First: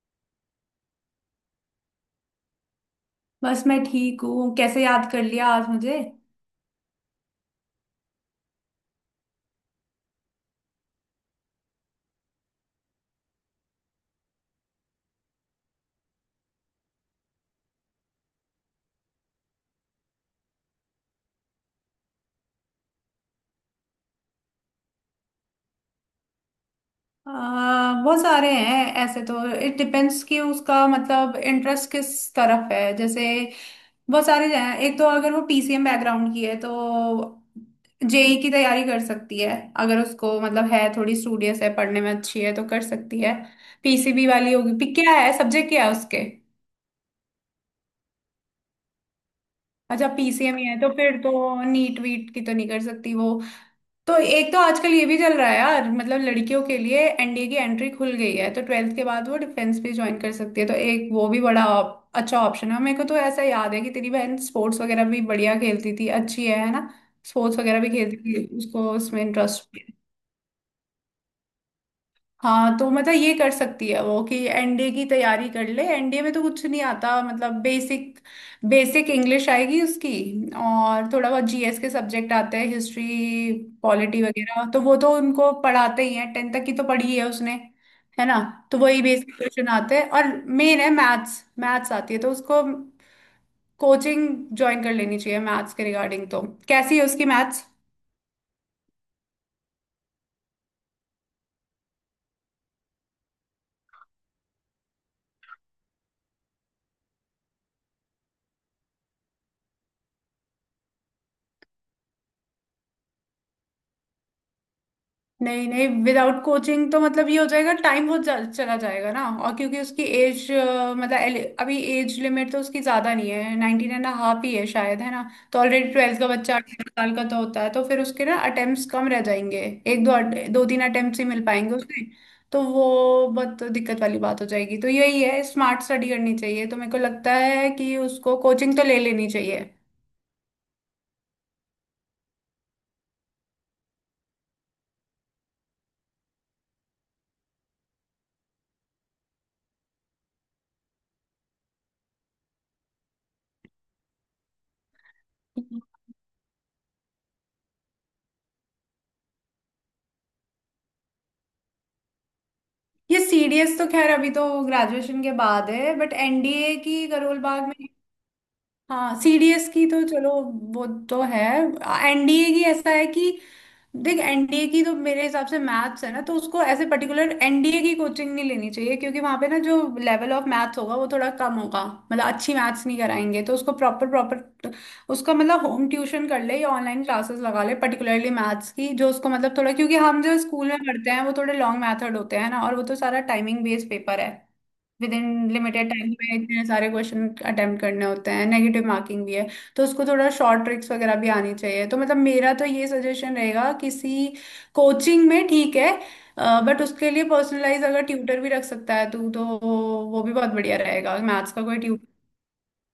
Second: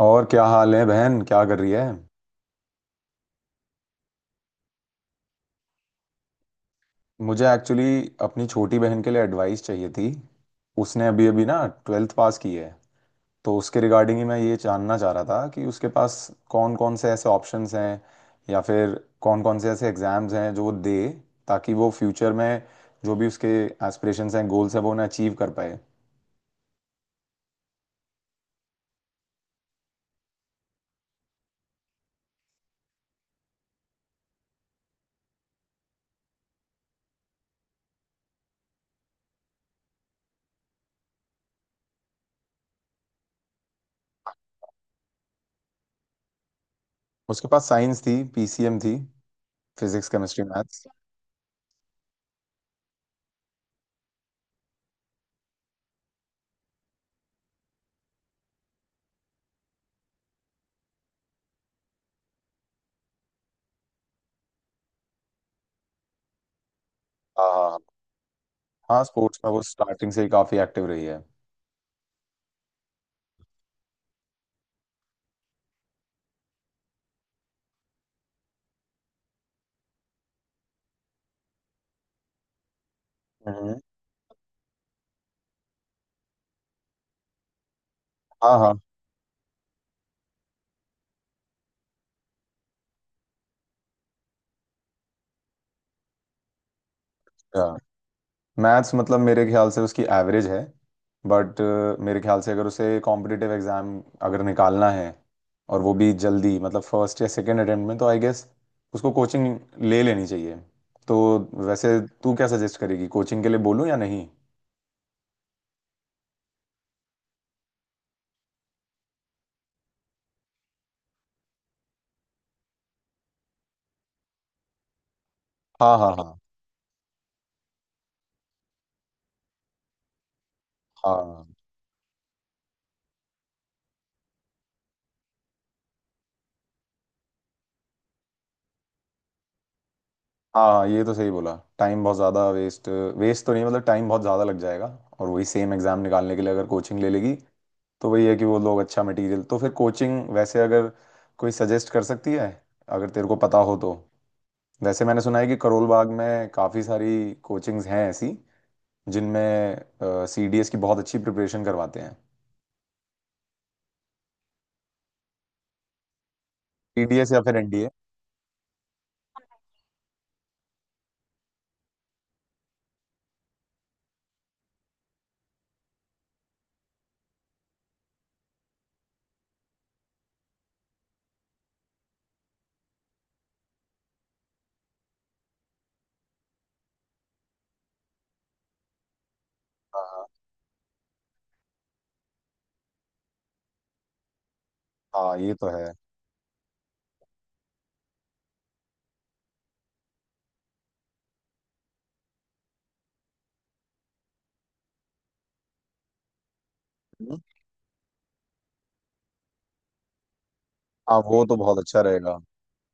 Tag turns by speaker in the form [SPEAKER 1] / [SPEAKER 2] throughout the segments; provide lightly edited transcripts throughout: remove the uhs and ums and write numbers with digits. [SPEAKER 1] और क्या हाल है बहन, क्या कर रही है?
[SPEAKER 2] बस मैं ठीक हूँ। कैसे याद कर लिया आज मुझे?
[SPEAKER 1] मुझे एक्चुअली अपनी छोटी बहन के लिए एडवाइस चाहिए थी। उसने अभी अभी ना 12th पास की है। तो उसके रिगार्डिंग ही मैं ये जानना चाह रहा था कि उसके पास कौन कौन से ऐसे ऑप्शंस हैं, या फिर कौन कौन से ऐसे एग्ज़ाम्स हैं जो वो दे, ताकि वो फ्यूचर में जो भी उसके एस्पिरेशंस हैं, गोल्स हैं, वो उन्हें अचीव कर पाए।
[SPEAKER 2] अ, बहुत सारे हैं ऐसे तो। इट डिपेंड्स कि उसका मतलब इंटरेस्ट किस तरफ है। जैसे बहुत सारे हैं, एक तो अगर वो पीसीएम बैकग्राउंड की है तो जेई की तैयारी कर सकती है। अगर उसको मतलब है, थोड़ी स्टूडियस है, पढ़ने में अच्छी है तो कर सकती है। पीसीबी वाली होगी? पी क्या है, सब्जेक्ट क्या है उसके?
[SPEAKER 1] उसके पास साइंस थी, पीसीएम थी,
[SPEAKER 2] अच्छा,
[SPEAKER 1] फिजिक्स, केमिस्ट्री,
[SPEAKER 2] पीसीएम ही है
[SPEAKER 1] मैथ्स।
[SPEAKER 2] तो फिर तो नीट वीट की तो नहीं कर सकती वो। तो एक तो आजकल ये भी चल रहा है यार, मतलब लड़कियों के लिए एनडीए की एंट्री खुल गई है तो ट्वेल्थ के बाद वो डिफेंस भी ज्वाइन कर सकती है, तो एक वो भी बड़ा अच्छा ऑप्शन है। मेरे को तो ऐसा याद है कि तेरी बहन स्पोर्ट्स वगैरह भी बढ़िया खेलती थी, अच्छी है ना?
[SPEAKER 1] हाँ,
[SPEAKER 2] स्पोर्ट्स
[SPEAKER 1] हाँ,
[SPEAKER 2] वगैरह भी खेलती थी, उसको
[SPEAKER 1] हाँ।
[SPEAKER 2] उसमें
[SPEAKER 1] स्पोर्ट्स में वो
[SPEAKER 2] इंटरेस्ट?
[SPEAKER 1] स्टार्टिंग से ही काफ़ी एक्टिव रही है।
[SPEAKER 2] हाँ तो मतलब ये कर सकती है वो, कि एनडीए की तैयारी कर ले। एनडीए में तो कुछ नहीं आता, मतलब बेसिक बेसिक इंग्लिश आएगी उसकी। और थोड़ा बहुत जीएस के सब्जेक्ट आते हैं, हिस्ट्री
[SPEAKER 1] हम्म,
[SPEAKER 2] पॉलिटी वगैरह, तो वो तो उनको पढ़ाते ही हैं, टेंथ तक की तो पढ़ी है उसने, है ना।
[SPEAKER 1] हाँ,
[SPEAKER 2] तो वही बेसिक क्वेश्चन आते हैं और मेन है मैथ्स। मैथ्स आती है तो उसको कोचिंग ज्वाइन कर लेनी चाहिए मैथ्स के रिगार्डिंग। तो कैसी है उसकी मैथ्स?
[SPEAKER 1] हाँ। मैथ्स मतलब मेरे ख्याल से उसकी एवरेज है, बट मेरे ख्याल से अगर उसे कॉम्पिटिटिव एग्जाम अगर निकालना है, और वो भी जल्दी, मतलब फर्स्ट या सेकेंड अटेम्प्ट में, तो आई गेस उसको कोचिंग ले लेनी चाहिए। तो वैसे तू क्या सजेस्ट करेगी, कोचिंग के लिए बोलूँ या नहीं?
[SPEAKER 2] नहीं नहीं, विदाउट कोचिंग तो मतलब ये हो जाएगा, टाइम बहुत चला जाएगा ना। और क्योंकि उसकी एज, मतलब अभी एज लिमिट तो उसकी ज्यादा नहीं है, नाइनटीन एंड हाफ ही है शायद, है ना। तो ऑलरेडी
[SPEAKER 1] हाँ, हाँ,
[SPEAKER 2] ट्वेल्थ का
[SPEAKER 1] हाँ,
[SPEAKER 2] बच्चा 18 साल का तो होता है, तो फिर उसके ना अटेम्प्ट्स कम रह जाएंगे। एक दो दो तीन अटेम्प्ट्स ही मिल
[SPEAKER 1] हाँ,
[SPEAKER 2] पाएंगे उसके। तो वो बहुत दिक्कत वाली बात हो जाएगी। तो यही है, स्मार्ट स्टडी करनी चाहिए। तो मेरे को लगता है कि उसको कोचिंग तो ले लेनी चाहिए।
[SPEAKER 1] हाँ, ये तो सही बोला। टाइम बहुत ज़्यादा वेस्ट, वेस्ट तो नहीं, मतलब टाइम बहुत ज़्यादा लग जाएगा। और वही सेम एग्ज़ाम निकालने के लिए अगर कोचिंग ले लेगी, तो वही है कि वो लोग अच्छा मटेरियल, तो फिर कोचिंग वैसे अगर कोई सजेस्ट कर सकती है, अगर तेरे को पता हो तो। वैसे मैंने सुना है कि करोल बाग में काफ़ी सारी कोचिंग्स हैं ऐसी, जिनमें सी डी एस की बहुत अच्छी प्रिपरेशन करवाते हैं।
[SPEAKER 2] ये सीडीएस तो खैर अभी तो ग्रेजुएशन के बाद है, बट एनडीए
[SPEAKER 1] सी
[SPEAKER 2] की
[SPEAKER 1] डी एस
[SPEAKER 2] करोल
[SPEAKER 1] या फिर
[SPEAKER 2] बाग
[SPEAKER 1] एन डी
[SPEAKER 2] में।
[SPEAKER 1] ए?
[SPEAKER 2] हाँ सीडीएस की तो चलो, वो तो है। एनडीए की ऐसा है कि, देख, एनडीए की तो मेरे हिसाब से मैथ्स है ना, तो उसको ऐसे पर्टिकुलर एनडीए की कोचिंग नहीं लेनी चाहिए, क्योंकि वहां पे ना जो लेवल ऑफ मैथ्स होगा वो थोड़ा कम होगा। मतलब अच्छी मैथ्स नहीं कराएंगे तो उसको प्रॉपर प्रॉपर, उसका मतलब, होम ट्यूशन कर ले या ऑनलाइन क्लासेस लगा ले पर्टिकुलरली मैथ्स की। जो उसको मतलब थोड़ा, क्योंकि हम
[SPEAKER 1] हाँ,
[SPEAKER 2] जो स्कूल में पढ़ते हैं वो थोड़े लॉन्ग मैथड होते हैं ना, और वो तो सारा टाइमिंग बेस्ड पेपर है। विद इन
[SPEAKER 1] हाँ, ये तो है।
[SPEAKER 2] लिमिटेड टाइम में इतने सारे क्वेश्चन अटेम्प्ट करने होते हैं, नेगेटिव मार्किंग भी है। तो उसको थोड़ा शॉर्ट ट्रिक्स वगैरह भी आनी चाहिए। तो मतलब मेरा तो ये सजेशन रहेगा, किसी कोचिंग में ठीक है, बट उसके लिए
[SPEAKER 1] हम्म।
[SPEAKER 2] पर्सनलाइज अगर ट्यूटर भी रख सकता है तू तो वो भी बहुत बढ़िया रहेगा,
[SPEAKER 1] हाँ, वो
[SPEAKER 2] मैथ्स
[SPEAKER 1] तो
[SPEAKER 2] का
[SPEAKER 1] बहुत
[SPEAKER 2] कोई।
[SPEAKER 1] अच्छा रहेगा।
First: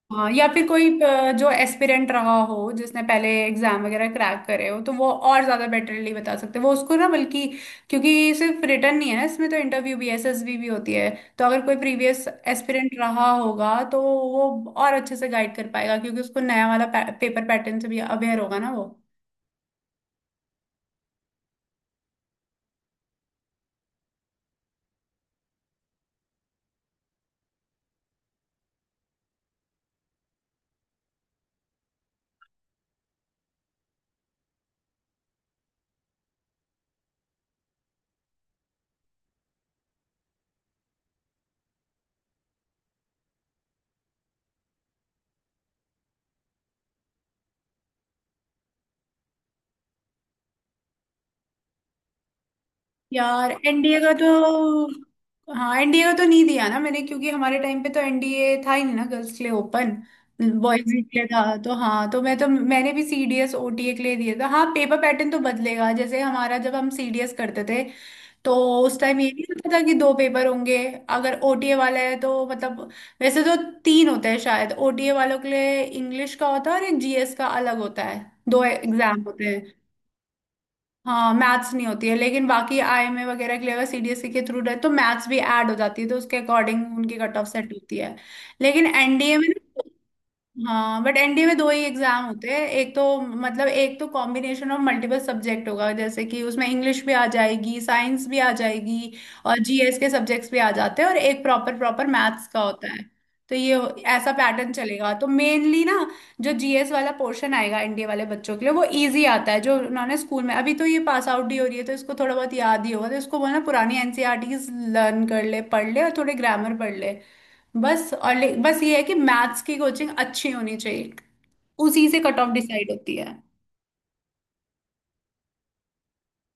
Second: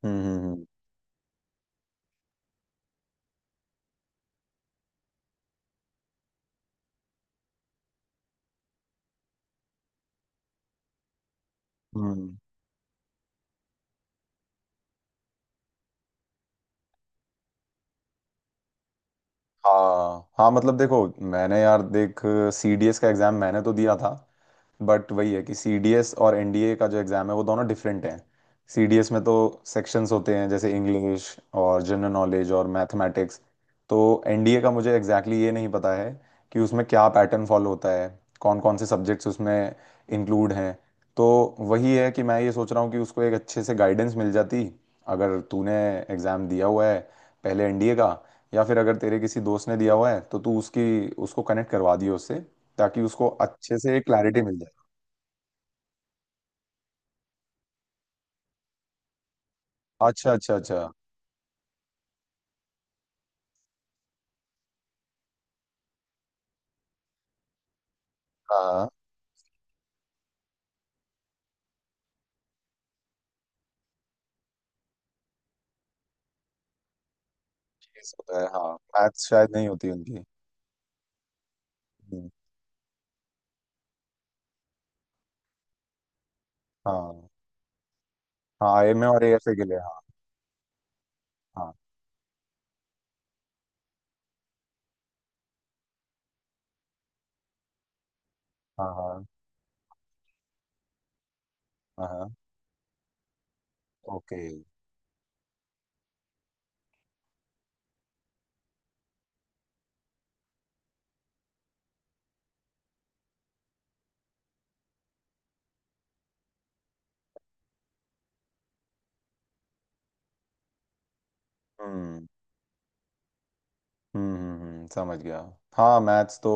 [SPEAKER 1] हम्म,
[SPEAKER 2] हाँ, या
[SPEAKER 1] हम्म,
[SPEAKER 2] फिर कोई जो एस्पिरेंट रहा हो, जिसने पहले एग्जाम वगैरह क्रैक करे हो, तो वो और ज्यादा बेटरली बता सकते हैं वो उसको, ना बल्कि। क्योंकि सिर्फ रिटर्न नहीं है ना इसमें, तो इंटरव्यू भी, एसएसबी भी होती है। तो अगर कोई
[SPEAKER 1] हम्म,
[SPEAKER 2] प्रीवियस एस्पिरेंट रहा होगा तो वो और अच्छे से गाइड कर पाएगा, क्योंकि उसको नया वाला पेपर पैटर्न से भी अवेयर होगा ना वो।
[SPEAKER 1] हाँ, हाँ, मतलब देखो, मैंने यार देख, सीडीएस का एग्जाम मैंने तो दिया था, बट वही है कि सीडीएस और एनडीए का जो एग्ज़ाम है वो दोनों डिफरेंट हैं। सीडीएस में तो सेक्शंस होते हैं, जैसे इंग्लिश और जनरल नॉलेज और मैथमेटिक्स। तो एनडीए का मुझे एग्जैक्टली exactly ये नहीं पता है कि उसमें क्या पैटर्न फॉलो होता है, कौन कौन से सब्जेक्ट्स उसमें इंक्लूड हैं। तो वही है कि मैं ये सोच रहा हूँ कि उसको एक अच्छे से गाइडेंस मिल जाती, अगर तूने एग्ज़ाम दिया हुआ है पहले एनडीए का, या फिर अगर तेरे किसी दोस्त ने दिया हुआ है तो तू उसकी उसको कनेक्ट करवा दियो उससे, ताकि उसको
[SPEAKER 2] यार
[SPEAKER 1] अच्छे से
[SPEAKER 2] एनडीए का
[SPEAKER 1] क्लैरिटी मिल जाए।
[SPEAKER 2] तो, हाँ, एनडीए का तो नहीं दिया ना मैंने, क्योंकि हमारे टाइम पे तो एनडीए था ही नहीं ना गर्ल्स के लिए ओपन,
[SPEAKER 1] अच्छा, अच्छा, अच्छा।
[SPEAKER 2] बॉयज के लिए था। तो हाँ, तो मैंने भी सीडीएस ओटीए के लिए दिया था। हाँ, पेपर पैटर्न तो बदलेगा। जैसे हमारा जब हम सीडीएस करते थे तो
[SPEAKER 1] हाँ,
[SPEAKER 2] उस टाइम ये नहीं होता था कि दो पेपर होंगे। अगर ओटीए वाला है तो मतलब, वैसे तो तीन होते हैं शायद ओटीए वालों के लिए, इंग्लिश का होता है और एक जीएस का अलग
[SPEAKER 1] ये
[SPEAKER 2] होता है,
[SPEAKER 1] सब है।
[SPEAKER 2] दो
[SPEAKER 1] हाँ,
[SPEAKER 2] एग्जाम
[SPEAKER 1] मैथ्स
[SPEAKER 2] होते
[SPEAKER 1] शायद नहीं
[SPEAKER 2] हैं।
[SPEAKER 1] होती उनकी।
[SPEAKER 2] हाँ मैथ्स नहीं होती है,
[SPEAKER 1] हम्म,
[SPEAKER 2] लेकिन बाकी आईएमए वगैरह के लिए अगर सीडीएसई के थ्रू रहे तो मैथ्स भी ऐड हो जाती है, तो उसके अकॉर्डिंग उनकी
[SPEAKER 1] हाँ,
[SPEAKER 2] कट ऑफ सेट होती है।
[SPEAKER 1] हाँ,
[SPEAKER 2] लेकिन
[SPEAKER 1] एम ए और
[SPEAKER 2] एनडीए में
[SPEAKER 1] एएफए के लिए, हाँ,
[SPEAKER 2] ना, हाँ, बट एनडीए में दो ही एग्जाम होते हैं। एक तो मतलब, एक तो कॉम्बिनेशन ऑफ मल्टीपल सब्जेक्ट होगा, जैसे कि उसमें इंग्लिश भी आ जाएगी, साइंस भी आ
[SPEAKER 1] हाँ,
[SPEAKER 2] जाएगी
[SPEAKER 1] हाँ,
[SPEAKER 2] और जीएस के सब्जेक्ट्स भी आ जाते हैं, और एक प्रॉपर प्रॉपर
[SPEAKER 1] हाँ, हाँ।
[SPEAKER 2] मैथ्स का होता है। तो ऐसा
[SPEAKER 1] ओके।
[SPEAKER 2] पैटर्न चलेगा तो मेनली ना, जो जीएस वाला पोर्शन आएगा एनडीए वाले बच्चों के लिए वो इजी आता है, जो उन्होंने स्कूल में, अभी तो ये पास आउट ही हो रही है तो इसको थोड़ा बहुत याद ही होगा। तो इसको बोलना पुरानी एनसीईआरटीज लर्न कर ले, पढ़ ले, और थोड़े ग्रामर पढ़ ले बस। और बस ये है कि मैथ्स की कोचिंग अच्छी होनी चाहिए। उसी से
[SPEAKER 1] हम्म,
[SPEAKER 2] कट ऑफ डिसाइड होती है।
[SPEAKER 1] हम्म, हम्म, समझ गया। हाँ, मैथ्स तो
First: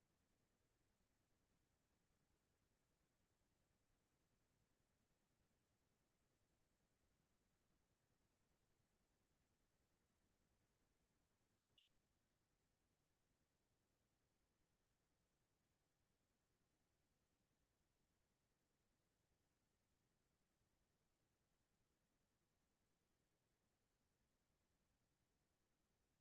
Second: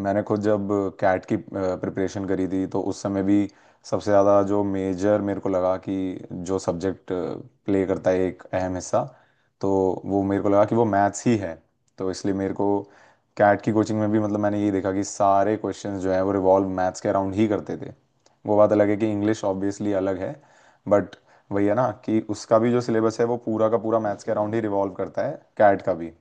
[SPEAKER 1] मैंने खुद जब कैट की प्रिपरेशन करी थी, तो उस समय भी सबसे ज़्यादा जो मेजर मेरे को लगा कि जो सब्जेक्ट प्ले करता है एक अहम हिस्सा, तो वो मेरे को लगा कि वो मैथ्स ही है। तो इसलिए मेरे को कैट की कोचिंग में भी, मतलब, मैंने ये देखा कि सारे क्वेश्चंस जो हैं वो रिवॉल्व मैथ्स के अराउंड ही करते थे। वो बात अलग है कि इंग्लिश ऑब्वियसली अलग है, बट वही है ना कि उसका भी जो सिलेबस है वो पूरा का पूरा मैथ्स के अराउंड ही रिवॉल्व करता है, कैट का भी।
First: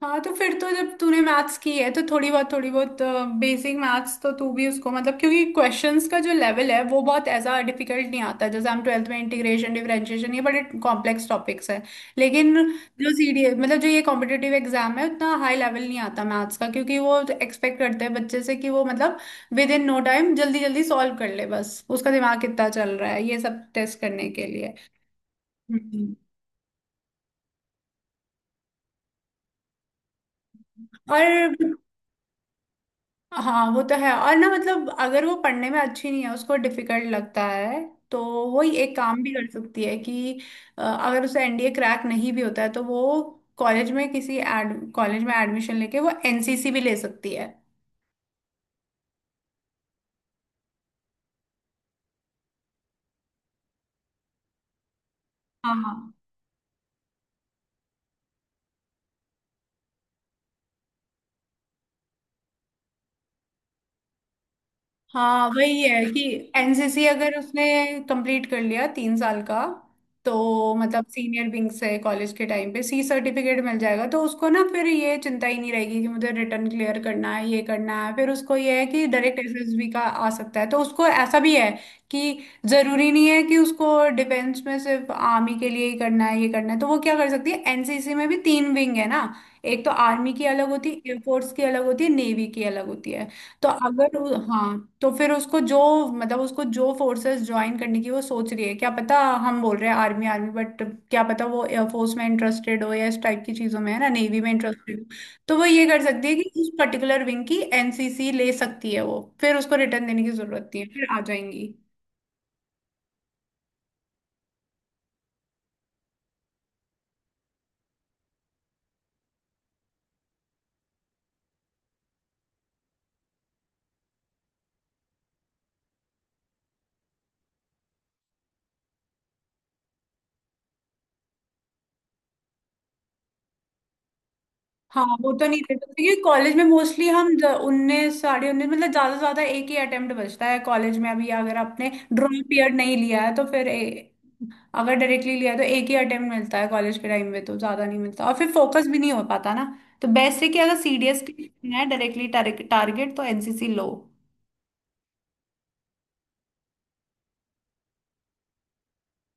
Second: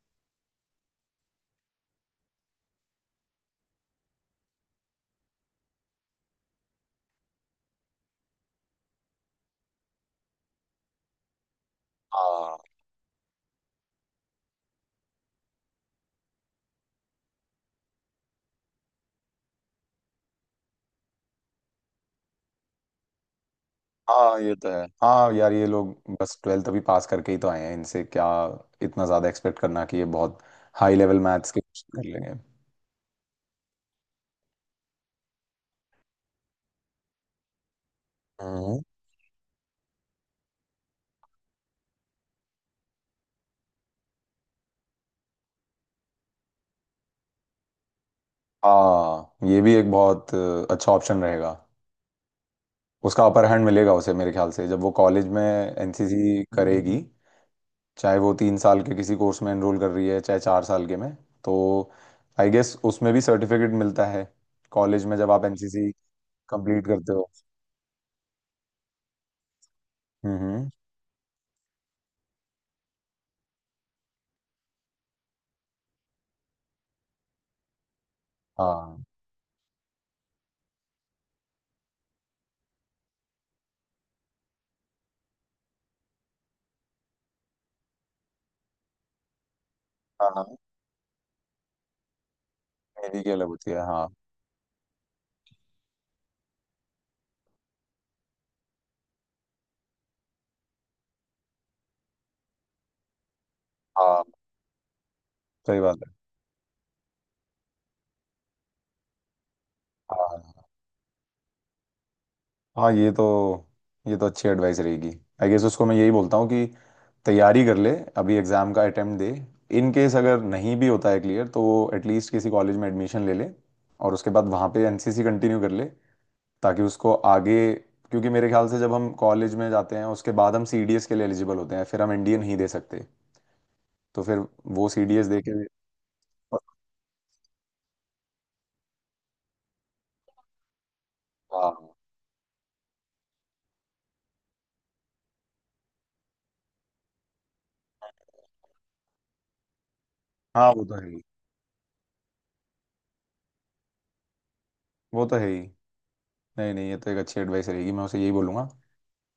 [SPEAKER 2] हाँ तो फिर तो जब तूने मैथ्स की है तो थोड़ी बहुत बेसिक मैथ्स तो तू भी उसको, मतलब, क्योंकि क्वेश्चंस का जो लेवल है वो बहुत ऐसा डिफिकल्ट नहीं आता। जैसे हम ट्वेल्थ में इंटीग्रेशन, डिफरेंशिएशन, ये बड़े कॉम्प्लेक्स टॉपिक्स हैं, लेकिन
[SPEAKER 1] हाँ,
[SPEAKER 2] जो सीडी मतलब जो ये कॉम्पिटिटिव एग्जाम है, उतना हाई लेवल नहीं आता मैथ्स का, क्योंकि वो एक्सपेक्ट करते हैं बच्चे से कि वो मतलब विद इन नो टाइम जल्दी जल्दी सॉल्व कर ले, बस उसका दिमाग कितना चल रहा है ये सब टेस्ट करने
[SPEAKER 1] हाँ,
[SPEAKER 2] के
[SPEAKER 1] ये तो
[SPEAKER 2] लिए।
[SPEAKER 1] है। हाँ यार, ये लोग
[SPEAKER 2] हम्म।
[SPEAKER 1] बस 12th अभी पास करके ही तो आए हैं, इनसे क्या इतना ज़्यादा एक्सपेक्ट करना कि ये बहुत हाई लेवल मैथ्स
[SPEAKER 2] और
[SPEAKER 1] के क्वेश्चन कर लेंगे।
[SPEAKER 2] हाँ, वो तो है। और ना, मतलब अगर वो पढ़ने में अच्छी नहीं है, उसको डिफिकल्ट लगता है, तो वो
[SPEAKER 1] हम्म।
[SPEAKER 2] ये एक काम भी कर सकती है कि अगर उसे एनडीए क्रैक नहीं भी होता है तो वो कॉलेज में, किसी एड कॉलेज में एडमिशन लेके वो एनसीसी भी ले सकती है।
[SPEAKER 1] हाँ, ये भी एक बहुत अच्छा ऑप्शन रहेगा। उसका अपर हैंड मिलेगा उसे मेरे ख्याल से, जब वो कॉलेज में
[SPEAKER 2] हाँ
[SPEAKER 1] एनसीसी करेगी, चाहे वो 3 साल के किसी कोर्स में एनरोल कर रही है, चाहे 4 साल के में। तो आई गेस उसमें भी सर्टिफिकेट मिलता है कॉलेज में जब आप
[SPEAKER 2] हाँ, वही
[SPEAKER 1] एनसीसी
[SPEAKER 2] है कि
[SPEAKER 1] कंप्लीट
[SPEAKER 2] एनसीसी
[SPEAKER 1] करते हो।
[SPEAKER 2] अगर उसने कंप्लीट कर लिया 3 साल का,
[SPEAKER 1] हम्म।
[SPEAKER 2] तो मतलब सीनियर विंग से कॉलेज के टाइम पे सी सर्टिफिकेट मिल जाएगा, तो उसको ना फिर ये चिंता ही नहीं रहेगी कि मुझे रिटर्न क्लियर करना है, ये करना है। फिर उसको ये है
[SPEAKER 1] हाँ,
[SPEAKER 2] कि डायरेक्ट एसएसबी का आ सकता है। तो उसको ऐसा भी है कि जरूरी नहीं है कि उसको डिफेंस में सिर्फ आर्मी के लिए ही करना है, ये करना है। तो वो क्या कर सकती है, एनसीसी में भी तीन विंग है ना। एक तो आर्मी
[SPEAKER 1] हाँ,
[SPEAKER 2] की अलग होती है, एयरफोर्स की अलग होती है, नेवी की अलग होती
[SPEAKER 1] मेरी
[SPEAKER 2] है।
[SPEAKER 1] की अलग
[SPEAKER 2] तो
[SPEAKER 1] होती है, हाँ।
[SPEAKER 2] अगर उ- हाँ, तो फिर उसको जो, मतलब उसको जो फोर्सेस ज्वाइन करने की वो सोच रही है, क्या पता। हम बोल रहे हैं आर्मी आर्मी, बट क्या पता वो एयरफोर्स में इंटरेस्टेड हो या इस टाइप की चीजों में, है ना,
[SPEAKER 1] हाँ,
[SPEAKER 2] नेवी में इंटरेस्टेड हो। तो वो
[SPEAKER 1] सही
[SPEAKER 2] ये
[SPEAKER 1] बात
[SPEAKER 2] कर
[SPEAKER 1] है।
[SPEAKER 2] सकती है कि उस पर्टिकुलर विंग की एनसीसी ले सकती है वो, फिर उसको रिटर्न देने की
[SPEAKER 1] हाँ,
[SPEAKER 2] जरूरत नहीं है, फिर आ जाएंगी।
[SPEAKER 1] हाँ, ये तो अच्छी एडवाइस रहेगी। आई गेस उसको मैं यही बोलता हूँ कि तैयारी कर ले, अभी एग्जाम का अटेम्प्ट दे, इन केस अगर नहीं भी होता है क्लियर, तो वो एटलीस्ट किसी कॉलेज में एडमिशन ले ले, और उसके बाद वहाँ पे एनसीसी कंटिन्यू कर ले, ताकि उसको आगे, क्योंकि मेरे ख्याल से जब हम कॉलेज में जाते हैं उसके बाद हम सीडीएस के लिए एलिजिबल होते हैं, फिर हम एनडीए नहीं दे सकते, तो फिर वो
[SPEAKER 2] हाँ
[SPEAKER 1] सीडीएस
[SPEAKER 2] वो
[SPEAKER 1] दे
[SPEAKER 2] तो नहीं
[SPEAKER 1] के।
[SPEAKER 2] देते, क्योंकि कॉलेज में मोस्टली हम 19, 19.5, मतलब ज्यादा से ज्यादा एक ही अटेम्प्ट बचता है कॉलेज में अभी, अगर
[SPEAKER 1] हाँ,
[SPEAKER 2] आपने ड्रॉप ईयर नहीं लिया है तो फिर अगर डायरेक्टली लिया तो एक ही अटेम्प्ट मिलता है कॉलेज के टाइम में, तो ज्यादा नहीं मिलता और फिर फोकस भी नहीं हो पाता ना। तो बेस्ट है कि
[SPEAKER 1] हाँ,
[SPEAKER 2] अगर
[SPEAKER 1] वो तो है ही
[SPEAKER 2] सीडीएस है डायरेक्टली टारगेट तो एनसीसी लो।
[SPEAKER 1] वो तो है ही नहीं, नहीं, ये तो एक अच्छी एडवाइस रहेगी, मैं उसे यही बोलूंगा।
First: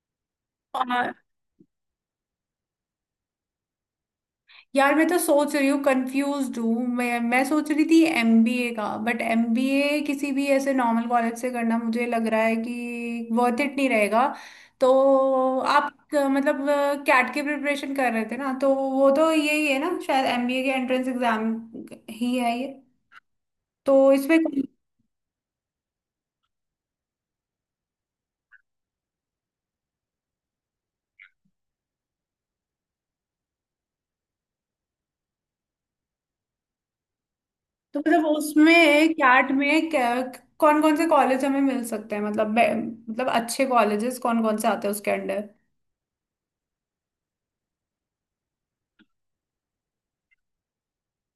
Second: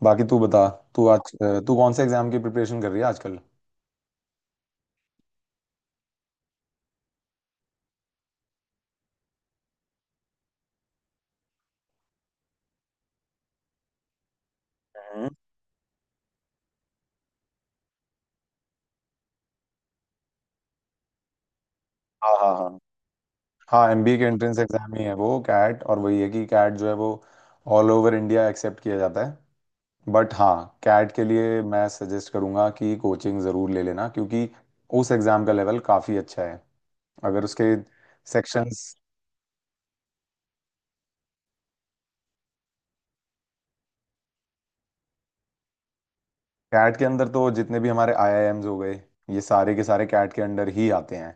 [SPEAKER 1] बाकी तू बता, तू
[SPEAKER 2] और
[SPEAKER 1] आज तू कौन से एग्जाम की प्रिपरेशन कर रही है आजकल?
[SPEAKER 2] यार, मैं तो सोच रही हूँ, कंफ्यूज हूँ मैं सोच रही थी एमबीए का, बट एमबीए किसी भी ऐसे नॉर्मल कॉलेज से करना मुझे लग रहा है कि वर्थ इट नहीं रहेगा।
[SPEAKER 1] हम्म,
[SPEAKER 2] तो आप मतलब कैट की प्रिपरेशन कर रहे थे ना, तो वो तो यही है ना शायद, एमबीए के एंट्रेंस एग्जाम
[SPEAKER 1] हाँ,
[SPEAKER 2] ही
[SPEAKER 1] हाँ,
[SPEAKER 2] है ये।
[SPEAKER 1] हाँ। हाँ,
[SPEAKER 2] तो
[SPEAKER 1] एमबीए के
[SPEAKER 2] इसमें,
[SPEAKER 1] एंट्रेंस एग्जाम ही है वो कैट, और वही है कि कैट जो है वो ऑल ओवर इंडिया एक्सेप्ट किया जाता है। बट हाँ, कैट के लिए मैं सजेस्ट करूँगा कि कोचिंग ज़रूर ले लेना, क्योंकि उस एग्ज़ाम का लेवल काफ़ी अच्छा है। अगर उसके
[SPEAKER 2] तो मतलब
[SPEAKER 1] सेक्शंस,
[SPEAKER 2] उसमें, कैट में कौन कौन से कॉलेज हमें मिल सकते हैं, मतलब मतलब अच्छे कॉलेजेस कौन कौन से आते हैं उसके अंडर?
[SPEAKER 1] कैट के अंदर तो जितने भी हमारे आईआईएम्स हो गए, ये सारे के सारे कैट के अंडर ही आते हैं।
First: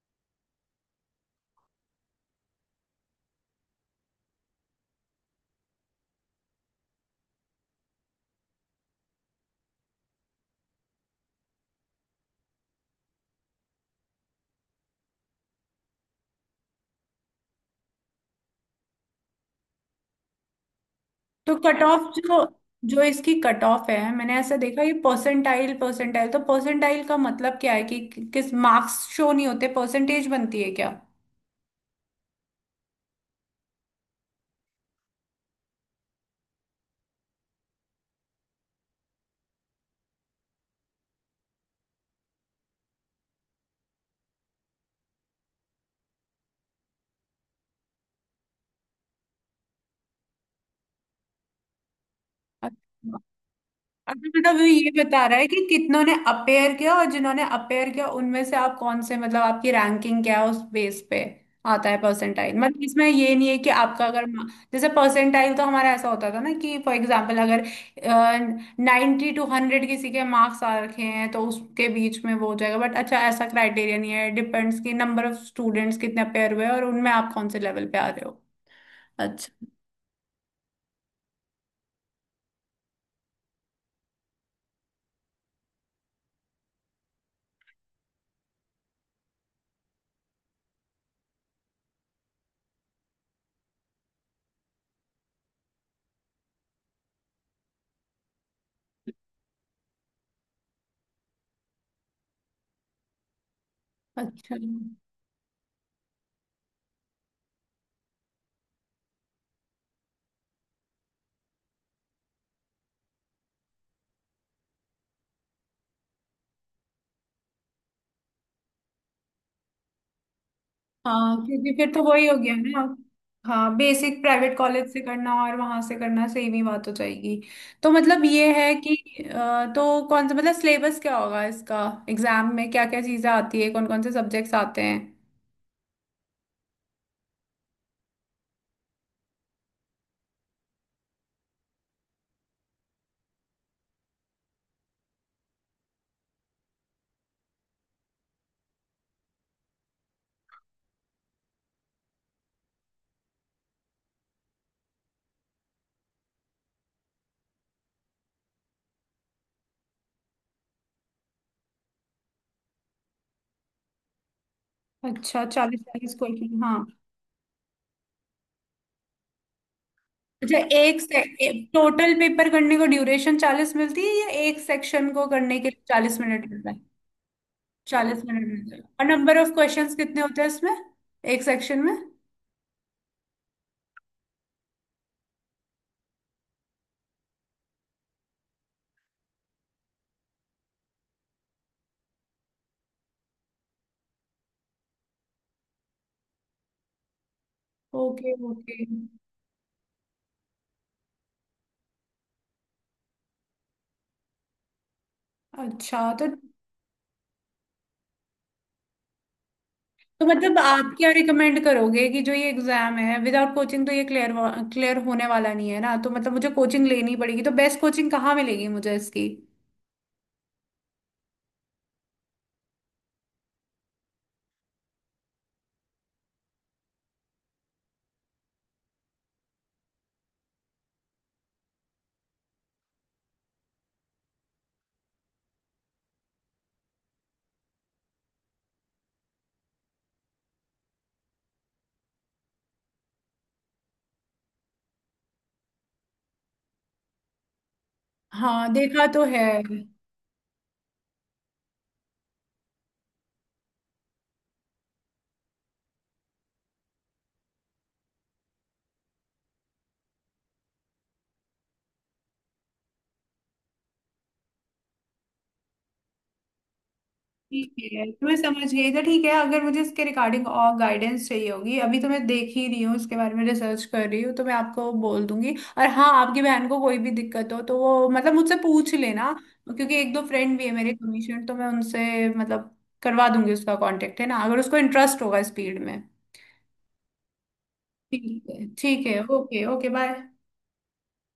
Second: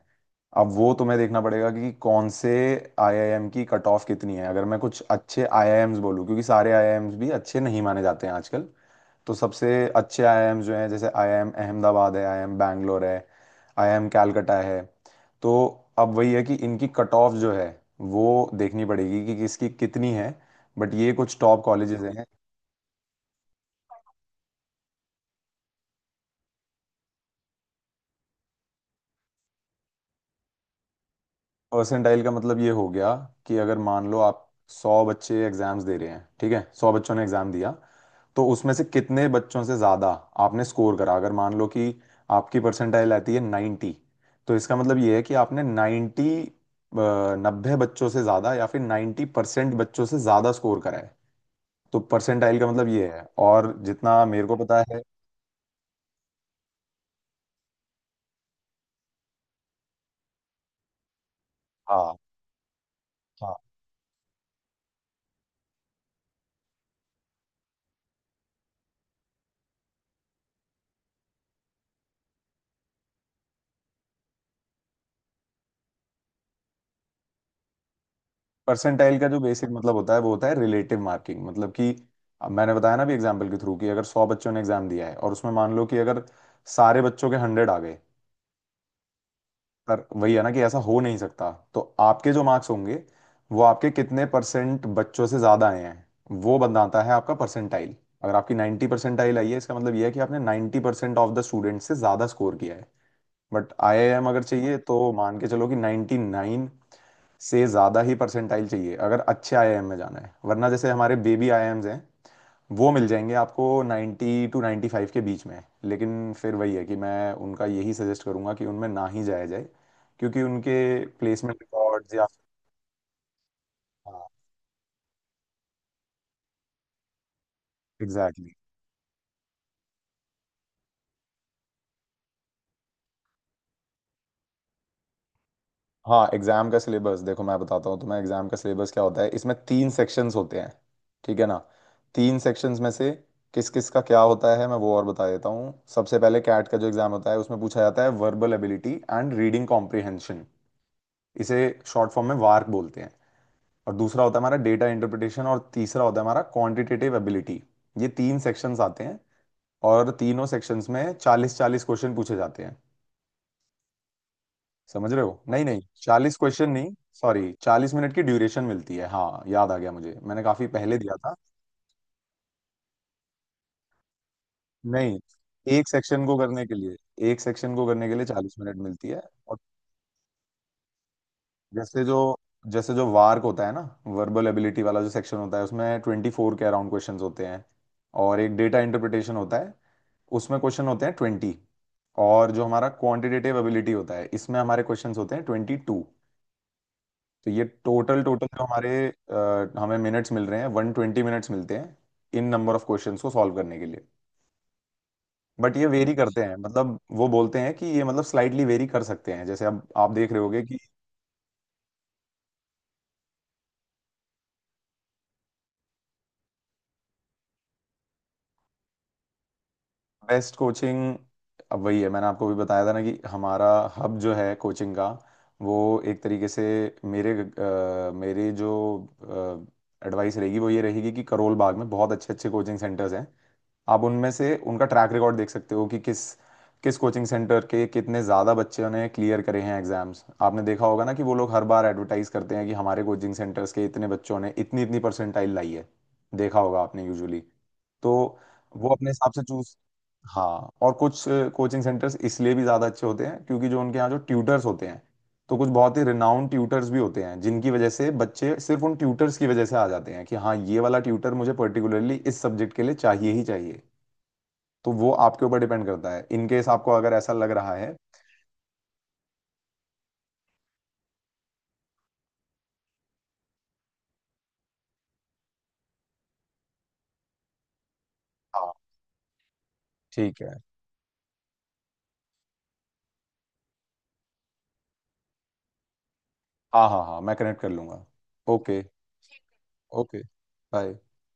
[SPEAKER 1] अब वो तुम्हें देखना पड़ेगा कि कौन से आईआईएम की कट ऑफ कितनी है। अगर मैं कुछ अच्छे आईआईएम्स बोलूँ, क्योंकि सारे आईआईएम्स भी अच्छे नहीं माने जाते हैं आजकल, तो सबसे अच्छे आईआईएम्स जो हैं, जैसे आईआईएम अहमदाबाद है, आईआईएम बैंगलोर है, आईआईएम कैलकटा है, तो अब वही है कि इनकी कट ऑफ जो है वो देखनी पड़ेगी कि किसकी कितनी है, बट ये कुछ
[SPEAKER 2] तो
[SPEAKER 1] टॉप
[SPEAKER 2] कट
[SPEAKER 1] कॉलेजेस
[SPEAKER 2] ऑफ,
[SPEAKER 1] हैं।
[SPEAKER 2] जो जो इसकी कट ऑफ है मैंने ऐसा देखा, ये परसेंटाइल परसेंटाइल, तो परसेंटाइल का मतलब क्या है किस मार्क्स शो नहीं होते, परसेंटेज बनती है क्या?
[SPEAKER 1] परसेंटाइल का मतलब ये हो गया कि, अगर मान लो आप 100 बच्चे एग्जाम्स दे रहे हैं, ठीक है, 100 बच्चों ने एग्जाम दिया, तो उसमें से कितने बच्चों से ज्यादा आपने स्कोर करा। अगर मान लो कि आपकी परसेंटाइल आती है 90, तो इसका मतलब ये है कि आपने 90, 90 बच्चों से ज्यादा, या फिर 90% बच्चों से ज्यादा स्कोर करा है। तो परसेंटाइल का मतलब ये है, और जितना
[SPEAKER 2] अभी
[SPEAKER 1] मेरे
[SPEAKER 2] मतलब
[SPEAKER 1] को
[SPEAKER 2] वो
[SPEAKER 1] पता
[SPEAKER 2] ये
[SPEAKER 1] है,
[SPEAKER 2] बता रहा है कि कितनों ने अपेयर किया, और जिन्होंने अपेयर किया उनमें से आप कौन से, मतलब आपकी रैंकिंग क्या है उस बेस पे आता है
[SPEAKER 1] हाँ,
[SPEAKER 2] परसेंटाइल, मतलब इसमें ये नहीं
[SPEAKER 1] हाँ,
[SPEAKER 2] है कि आपका अगर मा- जैसे परसेंटाइल तो हमारा ऐसा होता था ना कि फॉर एग्जांपल अगर 90-100 किसी के मार्क्स आ रखे हैं तो उसके बीच में वो हो जाएगा, बट अच्छा ऐसा क्राइटेरिया नहीं है, डिपेंड्स कि नंबर ऑफ स्टूडेंट्स कितने अपेयर हुए और उनमें आप कौन से लेवल पे आ रहे हो।
[SPEAKER 1] परसेंटाइल का जो
[SPEAKER 2] अच्छा।
[SPEAKER 1] बेसिक मतलब होता है वो होता है रिलेटिव मार्किंग, मतलब कि, अब मैंने बताया ना भी एग्जाम्पल के थ्रू, कि अगर 100 बच्चों ने एग्जाम दिया है और उसमें मान लो कि अगर सारे बच्चों के 100 आ गए, पर वही है ना कि ऐसा हो नहीं सकता, तो आपके जो मार्क्स होंगे वो आपके कितने परसेंट बच्चों से ज्यादा आए हैं, वो बनाता है आपका परसेंटाइल। अगर आपकी 90 परसेंटाइल आई है, इसका मतलब ये है कि आपने 90% ऑफ द स्टूडेंट से ज्यादा स्कोर किया है। बट आईआईएम अगर
[SPEAKER 2] अच्छा
[SPEAKER 1] चाहिए तो मान के चलो कि 99 से ज़्यादा ही परसेंटाइल चाहिए, अगर अच्छे आईआईएम में जाना है, वरना जैसे हमारे बेबी आईआईएम्स हैं वो मिल जाएंगे आपको 90 टू 95 के बीच में। लेकिन फिर वही है कि मैं उनका यही सजेस्ट करूंगा कि उनमें ना ही जाया जाए, क्योंकि उनके
[SPEAKER 2] हाँ
[SPEAKER 1] प्लेसमेंट
[SPEAKER 2] क्योंकि फिर तो
[SPEAKER 1] रिकॉर्ड्स या,
[SPEAKER 2] वही हो गया ना, हाँ, बेसिक
[SPEAKER 1] हाँ,
[SPEAKER 2] प्राइवेट कॉलेज से करना और वहां से करना सेम ही बात हो जाएगी। तो मतलब ये
[SPEAKER 1] एग्जैक्टली।
[SPEAKER 2] है कि, तो कौन सा, मतलब सिलेबस क्या होगा इसका, एग्जाम में क्या क्या चीजें आती है, कौन कौन से सब्जेक्ट्स आते हैं?
[SPEAKER 1] हाँ, एग्जाम का सिलेबस देखो, मैं बताता हूँ तुम्हें एग्जाम का सिलेबस क्या होता है। इसमें तीन सेक्शंस होते हैं, ठीक है ना? तीन सेक्शंस में से किस किस का क्या होता है मैं वो और बता देता हूँ। सबसे पहले, कैट का जो एग्जाम होता है उसमें पूछा जाता है verbal ability and reading comprehension, इसे शॉर्ट फॉर्म में वार्क बोलते हैं। और दूसरा होता है हमारा डेटा इंटरप्रिटेशन, और तीसरा होता है हमारा क्वांटिटेटिव एबिलिटी। ये तीन सेक्शंस आते हैं, और तीनों सेक्शंस में 40 40 क्वेश्चन पूछे जाते हैं। समझ रहे हो?
[SPEAKER 2] अच्छा,
[SPEAKER 1] नहीं, नहीं,
[SPEAKER 2] चालीस चालीस
[SPEAKER 1] 40
[SPEAKER 2] क्वेश्चन
[SPEAKER 1] क्वेश्चन
[SPEAKER 2] हाँ।
[SPEAKER 1] नहीं, सॉरी, 40 मिनट की ड्यूरेशन मिलती है, हाँ, याद आ गया मुझे, मैंने
[SPEAKER 2] अच्छा,
[SPEAKER 1] काफी पहले
[SPEAKER 2] एक
[SPEAKER 1] दिया
[SPEAKER 2] से
[SPEAKER 1] था।
[SPEAKER 2] टोटल पेपर करने को ड्यूरेशन चालीस मिलती है या एक सेक्शन
[SPEAKER 1] नहीं,
[SPEAKER 2] को करने के लिए
[SPEAKER 1] एक
[SPEAKER 2] चालीस
[SPEAKER 1] सेक्शन को
[SPEAKER 2] मिनट
[SPEAKER 1] करने
[SPEAKER 2] मिलता
[SPEAKER 1] के
[SPEAKER 2] है?
[SPEAKER 1] लिए, एक सेक्शन को करने के
[SPEAKER 2] चालीस
[SPEAKER 1] लिए
[SPEAKER 2] मिनट
[SPEAKER 1] 40 मिनट
[SPEAKER 2] मिलता है, और
[SPEAKER 1] मिलती है।
[SPEAKER 2] नंबर ऑफ
[SPEAKER 1] और
[SPEAKER 2] क्वेश्चंस कितने होते हैं इसमें एक सेक्शन में?
[SPEAKER 1] जैसे जो, वार्क होता है ना, वर्बल एबिलिटी वाला जो सेक्शन होता है, उसमें 24 के अराउंड क्वेश्चंस होते हैं। और एक डेटा इंटरप्रिटेशन होता है, उसमें क्वेश्चन होते हैं 20। और जो हमारा क्वांटिटेटिव एबिलिटी होता है, इसमें हमारे क्वेश्चंस होते हैं 22। तो ये टोटल,
[SPEAKER 2] ओके
[SPEAKER 1] जो
[SPEAKER 2] ओके।
[SPEAKER 1] हमारे हमें मिनट्स मिल रहे हैं, 120 मिनट्स मिलते हैं इन नंबर ऑफ क्वेश्चंस को सॉल्व करने के लिए। बट ये
[SPEAKER 2] अच्छा
[SPEAKER 1] वेरी
[SPEAKER 2] तो
[SPEAKER 1] करते हैं, मतलब वो बोलते हैं कि ये, मतलब, स्लाइटली वेरी कर सकते हैं, जैसे अब आप
[SPEAKER 2] तो
[SPEAKER 1] देख रहे
[SPEAKER 2] मतलब
[SPEAKER 1] होगे कि,
[SPEAKER 2] आप क्या रिकमेंड करोगे कि जो ये एग्जाम है विदाउट कोचिंग तो ये क्लियर क्लियर होने वाला नहीं है ना, तो मतलब मुझे कोचिंग लेनी पड़ेगी, तो बेस्ट कोचिंग कहाँ मिलेगी मुझे इसकी?
[SPEAKER 1] बेस्ट कोचिंग, अब वही है, मैंने आपको भी बताया था ना कि हमारा हब जो है कोचिंग का, वो एक तरीके से, मेरे जो एडवाइस रहेगी वो ये रहेगी कि करोल बाग में बहुत अच्छे अच्छे कोचिंग सेंटर्स हैं। आप उनमें से उनका ट्रैक रिकॉर्ड देख सकते हो कि किस किस कोचिंग सेंटर के कितने ज़्यादा बच्चों ने क्लियर करे हैं एग्जाम्स, आपने देखा होगा ना कि वो लोग हर बार एडवर्टाइज करते हैं कि हमारे कोचिंग सेंटर्स के इतने बच्चों ने इतनी इतनी परसेंटाइल लाई है, देखा होगा आपने यूजुअली। तो
[SPEAKER 2] हाँ
[SPEAKER 1] वो
[SPEAKER 2] देखा
[SPEAKER 1] अपने
[SPEAKER 2] तो
[SPEAKER 1] हिसाब से
[SPEAKER 2] है।
[SPEAKER 1] चूज, हाँ, और कुछ कोचिंग सेंटर्स इसलिए भी ज़्यादा अच्छे होते हैं क्योंकि जो उनके यहाँ जो ट्यूटर्स होते हैं, तो कुछ बहुत ही रिनाउंड ट्यूटर्स भी होते हैं, जिनकी वजह से बच्चे सिर्फ उन ट्यूटर्स की वजह से आ जाते हैं कि हाँ, ये वाला ट्यूटर मुझे पर्टिकुलरली इस सब्जेक्ट के लिए चाहिए ही चाहिए। तो वो आपके ऊपर डिपेंड करता है, इन केस आपको अगर ऐसा लग रहा
[SPEAKER 2] ठीक
[SPEAKER 1] है।
[SPEAKER 2] है, तुम्हें समझ गई, तो ठीक है। अगर मुझे इसके रिगार्डिंग और गाइडेंस चाहिए होगी, अभी तो मैं देख ही रही हूँ इसके बारे में, रिसर्च कर रही हूँ, तो मैं आपको बोल दूंगी। और हाँ, आपकी बहन को कोई भी दिक्कत हो तो वो मतलब मुझसे
[SPEAKER 1] हाँ,
[SPEAKER 2] पूछ लेना, क्योंकि एक दो
[SPEAKER 1] ठीक है,
[SPEAKER 2] फ्रेंड भी है मेरे कमीशन, तो मैं उनसे मतलब करवा दूंगी, उसका कांटेक्ट है ना, अगर उसको इंटरेस्ट होगा इस फील्ड में।
[SPEAKER 1] हाँ, हाँ, हाँ, मैं कनेक्ट कर लूंगा।
[SPEAKER 2] ठीक है
[SPEAKER 1] ओके,
[SPEAKER 2] ठीक है। Okay okay. Bye.
[SPEAKER 1] Okay, bye.